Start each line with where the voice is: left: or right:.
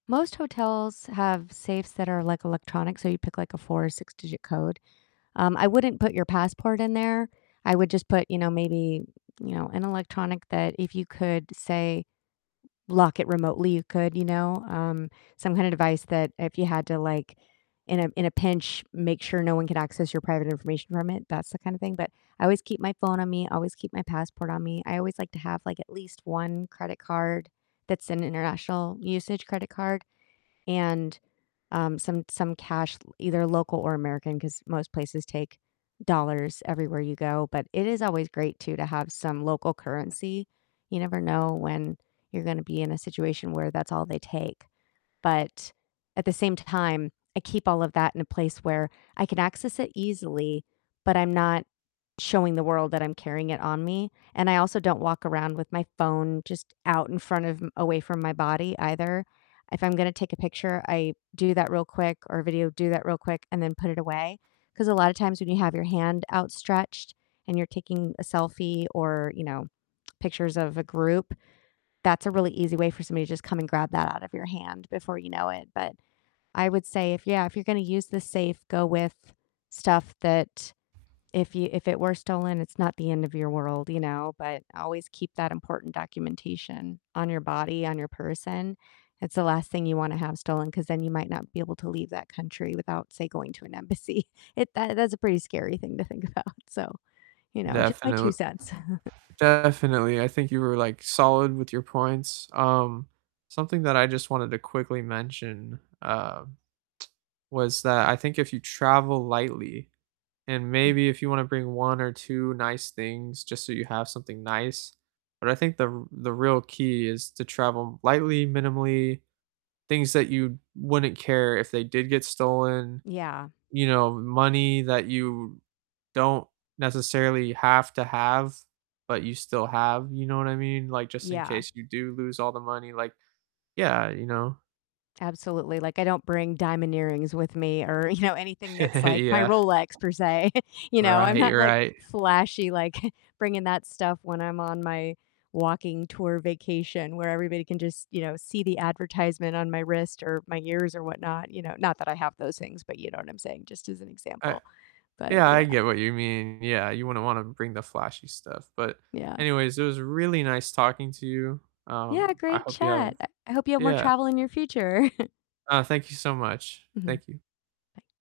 left: Most hotels have safes that are, like, electronic, so you pick, like, a 4 or six-digit code, um, I wouldn't put your passport in there, I would just put, you know, maybe, you know, an electronic that if you could, say, lock it remotely, you could, you know, um, some kinda device that if you had to, like, in a in a pinch, make sure no one could access your private information from it, that's the kind of thing, but I always keep my phone on me, always keep my passport on me, I always like to have, like, at least 1 credit card that's an international usage credit card, and, um, some some cash, l either local or American, 'cause most places take dollars everywhere you go, but it is always great too to have some local currency, you never know when you're gonna be in a situation where that's all they take, but at the same time, I keep all of that in a place where I can access it easily, but I'm not showing the world that I'm carrying it on me, and I also don't walk around with my phone just out in front of m away from my body either, if I'm gonna take a picture, I do that real quick, or a video, do that real quick, and then put it away, 'cause a lotta times when you have your hand outstretched and you're taking a selfie, or, you know, pictures of a group, that's a really easy way for somebody to just come and grab that out of your hand before you know it, but I would say if yeah, if you're gonna use the safe, go with stuff that if you if it were stolen, it's not the end of your world, you know, but always keep that important documentation on your body, on your person, it's the last thing you wanna have stolen, 'cause then you might not be able to leave that country without, say, going to an embassy, it that that's a pretty scary thing to think about, so, you know, just my 2
right: Definitel
left: cents.
right: definitely, I think you were, like, solid with your points, um, something that I just wanted to quickly mention, uh, was that I think if you travel lightly, and
left: Mm.
right: maybe if you wanna bring 1 or 2 nice things just so you have something nice, but I think the r the real key is to travel lightly, minimally, things that you wouldn't care if they did get stolen,
left: Yeah.
right: you know, money that you don't necessarily have to have but you still have, you know what I mean, like, just in
left: Yeah.
right: case you do lose all the money, like yeah, you know?
left: Absolutely, like, I don't bring diamond earrings with me, or, you know, anything that's, like, my
right: Yeah.
left: Rolex, per se, you know, I'm
right: Right,
left: not, like,
right: right.
left: flashy, like, bringing that stuff when I'm on my walking tour vacation where everybody can just, you know, see the advertisement on my wrist or my ears or whatnot, you know? Not that I have those things, but you know what I'm saying, just as an
right: I
left: example, but
right: yeah, I
left: yeah.
right: get what you mean, yeah, you wouldn't wanna bring the flashy stuff, but
left: Yeah.
right: anyways, it was really nice talking to you,
left: Yeah,
right: um, I
left: great
right: hope you have
left: chat, I I hope you have more
right: yeah.
left: travel in your future.
right: Uh, thank you so much,
left: Mhm.
right: thank you.
left: Bye.